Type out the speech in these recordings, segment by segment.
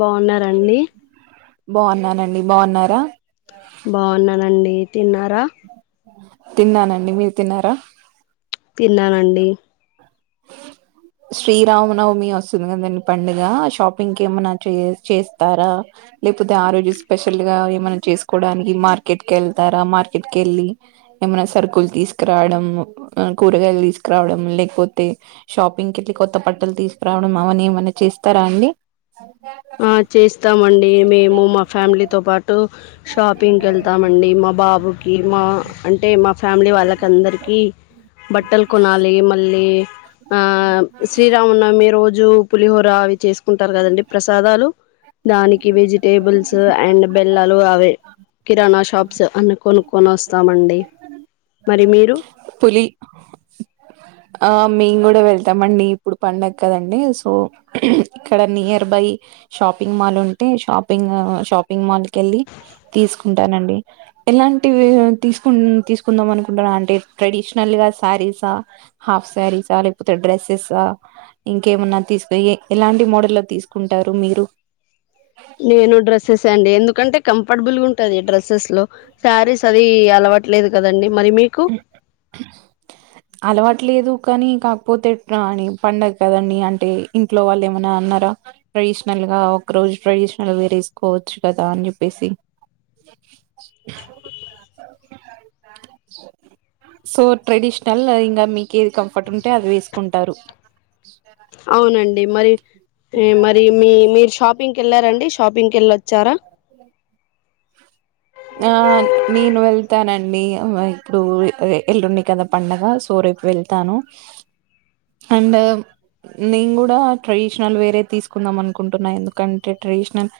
బాగున్నారండి బాగున్నానండి బాగున్నారా బాగున్నానండి తిన్నారా తిన్నానండి మీరు తిన్నారా తిన్నానండి శ్రీరామనవమి వస్తుంది కాదండీ పండుగ షాపింగ్కి ఏమన్నా చే చేస్తారా లేకపోతే ఆ రోజు స్పెషల్ గా ఏమైనా చేసుకోవడానికి మార్కెట్ కి వెళ్తారా మార్కెట్ కి వెళ్ళి ఏమన్నా సరుకులు తీసుకురావడం కూరగాయలు తీసుకురావడం లేకపోతే షాపింగ్ కి ఇట్లా కొత్త బట్టలు తీసుకురావడం అవన్ని ఏమన్నా చేస్తారా అండి ఆ చేస్తామండి మేము మా ఫ్యామిలీతో పాటు షాపింగ్కి వెళ్తామండి మా బాబుకి మా అంటే మా ఫ్యామిలీ వాళ్ళకి అందరికీ బట్టలు కొనాలి మళ్ళీ ఆ శ్రీరామనవమి రోజు పులిహోర అవి చేసుకుంటారు కదండి దానికి వెజిటేబుల్స్ అండ్ బెల్లాలు అవే కిరాణా షాప్స్ అన్ని కొనుక్కొని వస్తామండి మరి మీరు డీ ఆ మేము కూడా వెళ్తామండి ఇప్పుడు పండగ కదండి సో ఇక్కడ నియర్ బై షాపింగ్ మాల్ ఉంటే షాపింగ్ షాపింగ్ మాల్ కీ వెళ్ళి తీసుకుంటానండి ఎలాంటివి తీసుకు తీసుకుందాం అనుకుంటున్నరండి అంటే ట్రెడిషనల్ వా శారీసా హాఫ్ శారీసా లేకపోతే డ్రెస్సెసా ఇంకేమన్నా తీసుకు ఎలాంటి మోడల్ లో తీసుకుంటారు మీరు నేను డ్రస్సెస్ అండి ఎందుకంటే కంఫర్టబుల్ గా ఉంటాది డ్రస్సెస్ లో శారీస్ అది అలవాటు ట్లేదు కదండి మరి మీకు అలవాటు లేదు కానీ కాకపోతే ఎట్లా అని పండగ కదండి అంటే ఇంట్లో వాళ్ళు ఏమన్నా అన్నా ట్రెడిషనల్ గా ఒక రోజు ట్రడిషనల్ వేర్ వేసుకోవచ్చు కదా అని చెప్పేసి సో ట్రెడిష్ నల్ ఇంకా మీకి ఏది కంఫర్ట్ ఉంటే అది వేసుకుంటారు అవునండి మరి మరి మీ మీరు షాపింగ్ కి వెళ్ళారండి షాపింగ్ కి వెళ్ళొచ్చారా ఆన్ నిను వెల్ వెళ్తానండి ఇప్పుడు ఎల్లుండి కదా పండగ సో రేపు వెళ్తాను అండ్ అమ్ నేను కూడా ట్రెడిషనల్ వేరే తీసుకుందాం అనుకుంటున్నా ఎందుకంటే ట్రెడిషనల్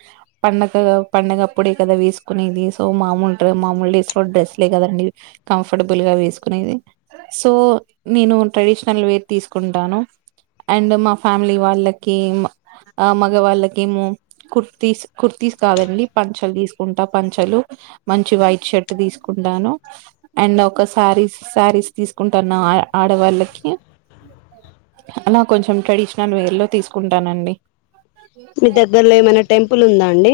పండగ పండుగ అప్పుడే కదా వేసుకునేది సో మామూలుతొ మాముూలు డేస్ లో డ్రెస్ లే కదండి కంఫర్టబుల్ గా వేసుకునేది సో నేను ట్రెడిషనల్ వేర్ తీసుకుంటాను అండ్ మా ఫ్యామిలీ వాళ్ళకి ఆ మగవాళ్ళకేమో కుర్తీస్ కుర్తీస్ కాదండి పంచలు తీసుకుంటా పంచలు మంచిగా వైట్ షర్ట్ తీసుకుంటాను అండ్ ఒక శారీస్ శారీస్ తీసుకుంటాన్న ఆ ఆడవాళ్ళకి అ అలా కొంచెం ట్రెడిషనల్ వేర్ లో తీసుకుంటానండి మీ దగ్గరలో ఏమన్నా టెంపుల్ ఉందా అండి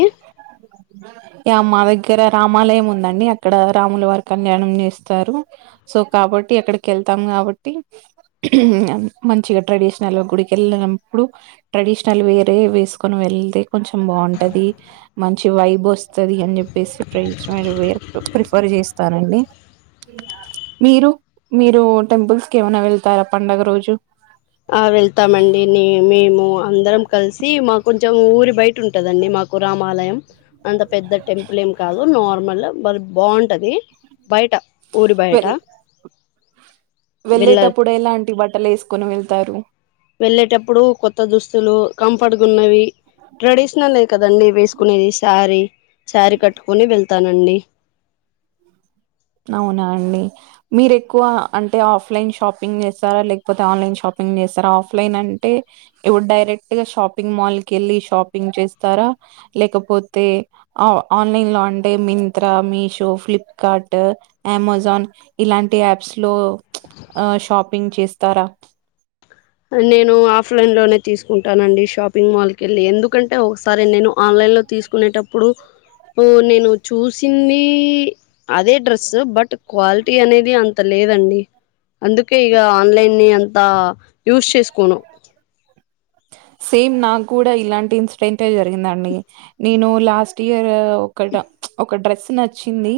ఆ మా దగ్గర రామాలయం ఉందండి అక్కడ రాముల వారి కళ్యాణం చేస్తారు సో కాబట్టి ట్టి అక్కడికి వెళ్తాం కాబట్టి మంచిగా ట్రెడిషనల్ గా గుడికెళ్ళినప్పుడు ట్రెడిషనల్ వేరే వేసుకొని వే వెళ్తే కొంచెం బాగుంటది మంచి వైబ్ వస్తుంది అని చెప్పేసి ట్రై [unintelligible] ప్రిఫర్ చేస్తానండి మీరు మీరు టెంపుల్స్ కి ఏమనా వెళ్తారా పండగ రోజు ఆ వెళ్తామండి నేను మేము అందరం కలిసి మాకు కొంచెం ఊరి బయట ఉంటదండి మాకు రామాలయం అంత పెద్ద టెంపుల్ కాదు నార్మల్ కానీ బాగుంటది బయట ఉరి వె బయట వెళ్ళ వెళ్ళేటప్పుడు ఎలాంటి బట్టలు వేసుకుని వెళ్తారు వెళ్ళేటప్పుడు కొత్త దుస్తువులు కంఫర్ట్గా ఉన్నవి ట్రెడిషనల్వే కదండి వేసుకునేది శారీ శారీ కట్టుకుని వెళ్తానండి అవునా అండి మీరు ఎక్కువ అంటే ఆఫ్లైన్ షాపింగ్ చేస్తారా లేకపోతే ఆన్లైన్ షాపింగ్ పి చేస్తారా ఆఫ్లైన్ అంటే ఇగ డైరెక్ట్ గా షాపింగ్ మాల్ కి వెళ్ళి షాపింగ్ చేస్తారా లేకపోతే ఆన్లైన్ లో అంటే మింత్రా మీషో ఫ్లిప్కార్ట్ అమెజాన్ ఇలాంటి యాప్స్ లో షాపింగ్ చేస్తారా నేను ఆఫ్లైన్ లో నే తీసుకుంటానండి షాపింగ్ మాల్కి వెళ్ళి ఎందుకంటే ఒకసారి నేను ఆన్లైన్లో తీసుకునేటప్పుడు నేను చూసింది అదే డ్రెస్ బట్ క్వాలిటీ అనేది అంత లేద దండి అందుకే ఇక ఆన్లైన్ ని అంతా యూస్ చేసుకోను సేమ్ నాకు కూడా ఇలాంటి ఇన్సిడెంట్ ఏ జరిగిందండి నేను లాస్ట్ ఇయర్ ఒక ఒక డ్రెస్ నచ్చింది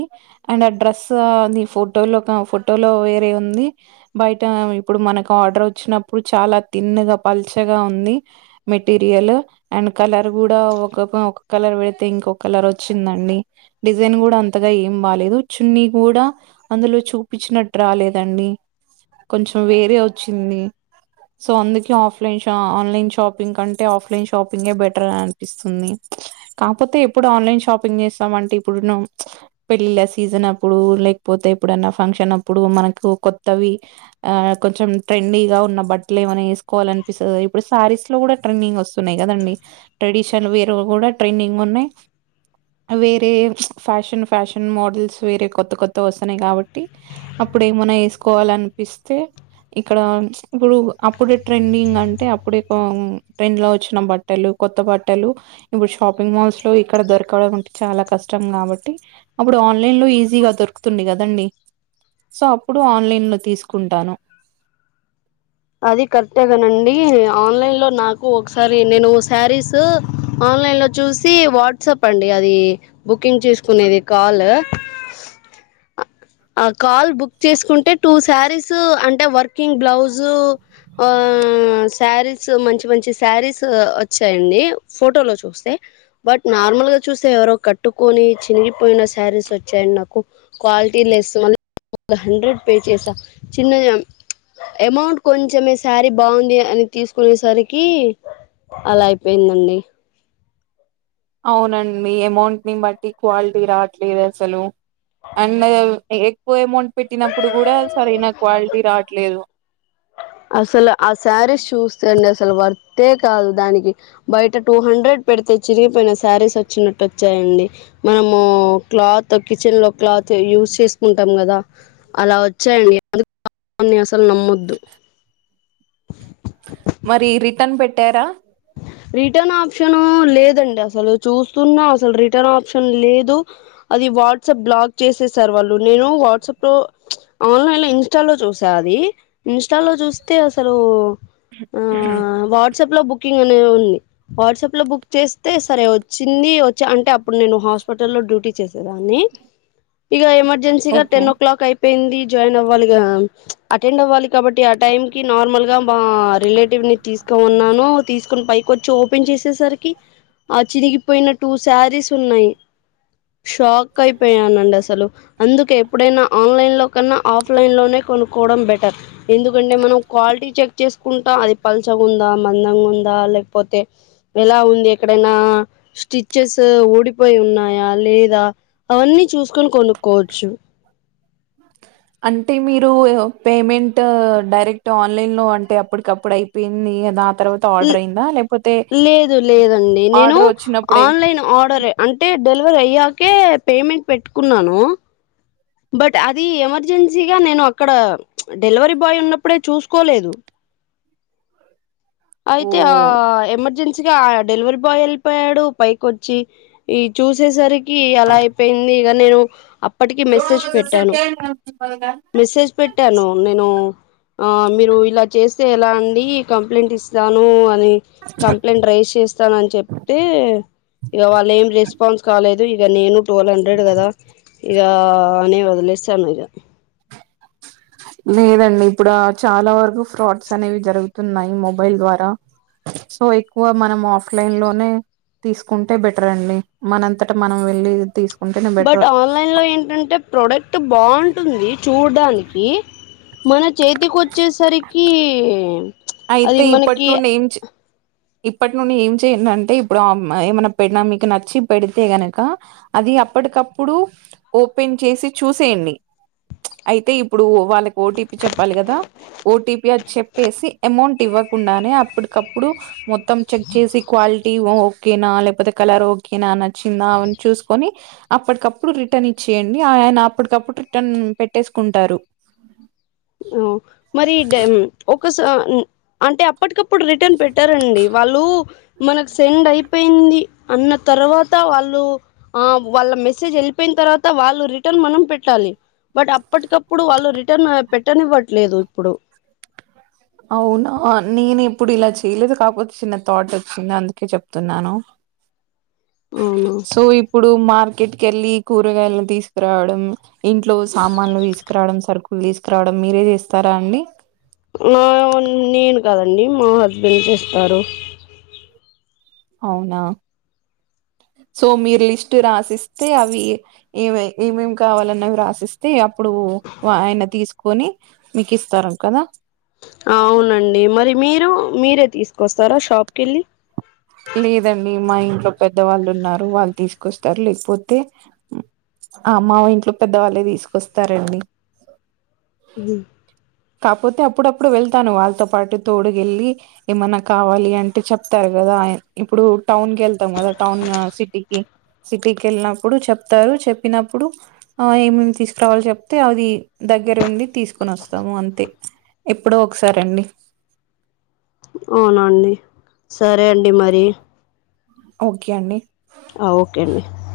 అండ్ ఆ డ్రెస్ నీ ఫోటో లో ఫోటో లో వేరే ఉ ది బయట ఇప్పుడు మనకు ఆర్డర్ వచ్చిన ప్పుడు చాలా తిన్ గా పల్చగా ఉంది మెటీరియల్ అండ్ కలర్ కూడా ఒక ఒక కలర్ పెడితే ఇంకొ కలర్ వచ్చిందండి డిజైన్ కూడా అంతగా ఏం బాలేదు చున్నీ కూడా కూడా అందులో చూపించినట్టు రాలేదండి కొంచెం వేరే వచ్చింది సో అందుకే ఆఫ్లైన్ ష ఆన్లైన్ షాపింగ్ కంటే ఆఫ్లైన్ షాపింగే బెటర్ అని అనిపిస్తుంది కాకపోతే ఎప్పుడు ఆన్లైన్ షాపింగ్ చేస్తామ అంటే ఇప్పుడు పెళ్ళిళ సీజన్ అప్పుడు లేకపోతే ఎప్పుడన్న ఫంక్షన్ అప్పుడు మనకి కొత్తవి కొంచం ట్రెండీ గా ఉన్న బట్టలు వేసుకోవాలి అనిపిస్తాది కదా ఇప్పుడు శారీస్ కూడా ట్రెండింగ్ వస్తున్నాయి కదండి ట్రెడిషన్ వేర్ కూడా ట్రెండింగ్ ఉన్నాయి వేరే ఫ్యాషన్ ఫ్యాషన్ మోడల్స్ వేరే కొత్త కొత్త వస్తున్నాయి కాబట్టి అప్పుడు ఏమన్నా వేసుకోవాల అనిపిస్తే ఇక్కడ ఇప్పుడు అప్పుడు ట్రెండింగ్ అంటే అప్పుడు ట్రెండ్లో వచ్చిన బట్టలు కొత్త బట్టలు ఇప్పుడు షాపింగ్ మాల్స్ లో ఇక్కడ దొరకడం అంటే చాలా కష్టం కాబట్టి అప్పుడు ఆన్లైన్ లో ఈజీగా దొరుకుతుంది కదండి అప్పుడు ఆన్లైన్ లో తీసుకుంటాను అది కరెక్టేగనండి ఆన్లైన్ లో నాకు ఒకసారి నేను శారీస్ ఆన్లైన్ లో చూసి వాట్సాప్ అండి అది బుకింగ్ చేసుకునేది కాల్ కాల్ బుక్ చేసుకుంటే టూ శారీస్ అంటే వర్కింగ్ బ్లౌస్ ఆ శారీస్ మంచి మంచి శారీస్ వచ్చాయండి ఫోటో లో చూస్తే బట్ నార్మల్ గా చూస్తే ఎవరో కట్టుకొని చినిగిపోయిన శారీస్ వచ్చాయి నాకు క్వాలిటీ లెస్ మ ఒక హండ్రెడ్ పే చేసా చిన్న అమౌంట్ కొంచం శారీ బాగుంది అని తీసుకునేసరికి అలా అయిపోయిందండి అవునండి అమౌంట్ ని బట్టి క్వాలిటీ రావట్లేదు అసలు అండ్ ఎక్కువ అమౌంట్ పెట్టినప్పుడు కూడా సరైన క్వాలిటీ రావట్లేదు అసలు ఆ శారీ చూస్తే అండి అసలు వర్తే కాదు దానికి బయట టూ హండ్రెడ్ పెడితే చిరిగిపోయిన శారీస్ వచ్చినట్టు వచ్చాయండి మనము క్లాత్ కిచెన్ లో క్లాత్ యూజ్ చేసుకుంటాం కదా అలా వచ్చాయండి అన్ని అసలు నమ్మొద్దు మరి రిటర్న్ పెట్టారా రిటర్న్ ఆప్షను లేదండి అసలు చూస్తున్నా అసలు రిటర్న్ ఆప్షన్ లేదు అది వాట్సాప్ బ్లాక్ చేసేసారు వాళ్ళు నేను వాట్సాప్ లో ఆన్లైన్ లో ఇన్స్టా లో చూసాను అది ది ఇన్స్టా లో చూస్తే అసలు వాట్సాప్ లో బుక్ అవునవును వాట్సాప్ లో బుక్ చేస్తే సరే వచ్చింది వచ్చి అంటే అప్పు ఇప్పుడు నేను హాస్పిట లో డ్యూటీ చేసేదాన్ని ఇక ఏమ ఎర్జెన్సీగా ఓకే టెన్ ఓ క్లాక్ అయిపోయింది జాయిన్ అవ్వాలి గా అటెండ్ అవ్వాలి కాబట్టి ఆ టైమ్ కి నార్మల్ గా మా రిలేటివ్ ని తీసుకు ఉన్నాను తీసుకొని పైకి వచ్చి ఓపెన్ చేసేసరికి ఆ చిరిగిపోయిన టూ శారీస్ ఉన్నాయి షాక్ అయిపోయానండి అసలు అందుకే ఎప్పుడైనా ఆన్లైన్ లో కన్నా ఆఫ్లైన్ లోనే కొనుక్కోవడం బెటర్ ఎందుకంటే మనం క్వాలిటీ చెక్ చేసుకుంటా అది పల్సగా ఉందా మందంగా ఉంద లేకపోతే ఎలా ఉంది ఎక్కడైనా స్టిచెస్ ఊ డిపోయి ఉన్నాయా లేదా అవన్నీ చూసుకొని కొనుక్కోవచ్చు అంటే మీరు పేమెంట్ డైరెక్ట్ ఆన్లైన్ లో అంటే అప్పటికప్పుడు అయిపోయిందిదా తో ఆర్డర్ అయింద లే లేదు లేదండి నేను వచ్చినప్పుడే ఆన్లైన్ ఆర్డర్ అంటే డెలివరీ అయ్యాకే పేమెంట్ పెట్టుకున్నాను బట్ అది ఎమర్జెన్సీగా నేను అక్కడ డెలివరీ బాయ్ ఉన్నప్పుడే చూసుకోలేదు ఓ అయితే ఆ ఎమర్జెన్స మంచిగా డెలివరీ బాయ్ వెళ్ళిపోయాడు పైకి వచ్చి ఈ చూసేసరికి అలా అయిపోయింది ఇక నేను అప్పటికి మెసేజ్ పెట్టాను మెసేజ్ పెట్టాను నేను ఆ మీరు ఇలా చేస్తే ఎలా అండి కంప్లైంట్ ఇస్తాను కంప్లైంట్ రైజ్ చేస్తానని చెప్తే ఇక వాళ్ళ ఏం రెస్పాన్స్ కాలేదు ఇ ఇ నేను ట్వల్హండ్రెడ్ కదా ఇ అనే వదిలిస్తాను ఇ లేదండి ఇప్పుడ చాలా వరకు ఫ్రాడ్స్ అనేవి జరుగుతున్నాయి మొబైల్ ద్వారా సో ఎక్కువ మనం ఆఫ్లైన్ లోనే తీసుకుంటే బెటర్ అండి మనంతటా మనం వెళ్ళి తీసుకు బట్ ఆన్లైన్ లో ఏంటంటే ప్రొడక్ట్ బాగుంటుంది చూడడానికి మన చేతికి వచ్చేసరికి అది అయితే ఇప్పటి మనకి నుండి ఏం ఇప్పటి నుండి ఏం చెయ్యండి అంటే ఇప్పుడు ఏమన్నా పెడినా మీకు నచ్చి పెడితే గనుక అది అప్పటికప్పుడు ఓపెన్ చేసి చూసేయండి అయితే ఇప్పుడు వాళ్ళకి ఓటీపీ చెప్పాలి కదా ఓటీపీ అది చెప్పేసి అమౌంట్ ఇవ్వకుండానే అప్పటికప్పుడు మొత్తం చెక్ చేసి క్వాలిటీ ఓకేనా లేకపోతే కలర్ ఓకేనా నచ్చిందా అని చూసుకొని అప్పటికప్పుడు రిటర్న్ ఇచ్చి చేయండి ఆయన అప్పటికప్పుడు రిటర్న్ పెట్టేసుకుంటారు మరి ఒకస అంటే అప్పటికప్పు అప్పుడు రిటర్న్ పెట్టారండి వాళ్ళు మనకు సెండ్ అయిపోయింది అన్న తర్వాత వాళ్ళు ఆ వాళ్ళ మెసేజ్ వెళ్ళిపోయిన తరువాత వాళ్ళు రిటర్న్ మనం పెట్టాలి బట్ అప్పటికప్పుడు వాళ్ళు రిటర్న్ పెట్టనివ్వట్లేదు ఇప్పుడు అవునా నేను ఇప్పుడు ఇలా చేయలేదు కాకపోతే చిన్న థాట్ వచ్చింద అందుకే చెప్తున్నాను అవునా సో ఇప్పుడు మార్కెట్ కెళ్ళి కూరగాయలను తీసుకురావడం ఇంట్లో సామాన్లు తీసుకురావడం సరుకులు తీసుకురావడం మీరే చేస్తారా అండి నా నేను కదండి మా హస్బెండ్ చేస్తారు అవునా సో మీరు లిస్ట్ రాసిస్తే ఏవి ఏమేమి కావాలన్నవి రాసిస్తే అప్పుడు ఆయన తీసుకొని మీకిస్తారం కదా అవునండి మరి మీరు మీరే తీసుకొస్తారా షాప్ కెళ్ళి లేదండి మా ఇంట్లో పెద్దవాళ్ళు ఉన్నారు వాళ్ తీసుకొస్తారు లేకపోతే ఆ మా ఇంట్లో పెద్దవాళ్ళే తీసుకొస్తారండి దుం కాపోతే అప్పుడప్పుడు వెళ్తాను వాళ్ళతో పాటు తోడుగ ఎళ్ళి ఏమన్నా కావాలి అంటే చెప్తారు కదా కదా ఇప్పుడు టౌన్ కెళ్తాం కదా టౌన్ సిటీకి సిటీకి వెళ్ళినప్పుడు చెప్తారు చెప్పినప్పుడు ఆ ఏమ తీసుకురావాలో చెప్తే అది దగ్గర ఉండి తీసుకుొని వస్తాము అంతే ఎప్పుడో ఒకసారి అండి అవునా అండి సరే అండి మరి ఓక్కే అండి ఆ ఓకే అండి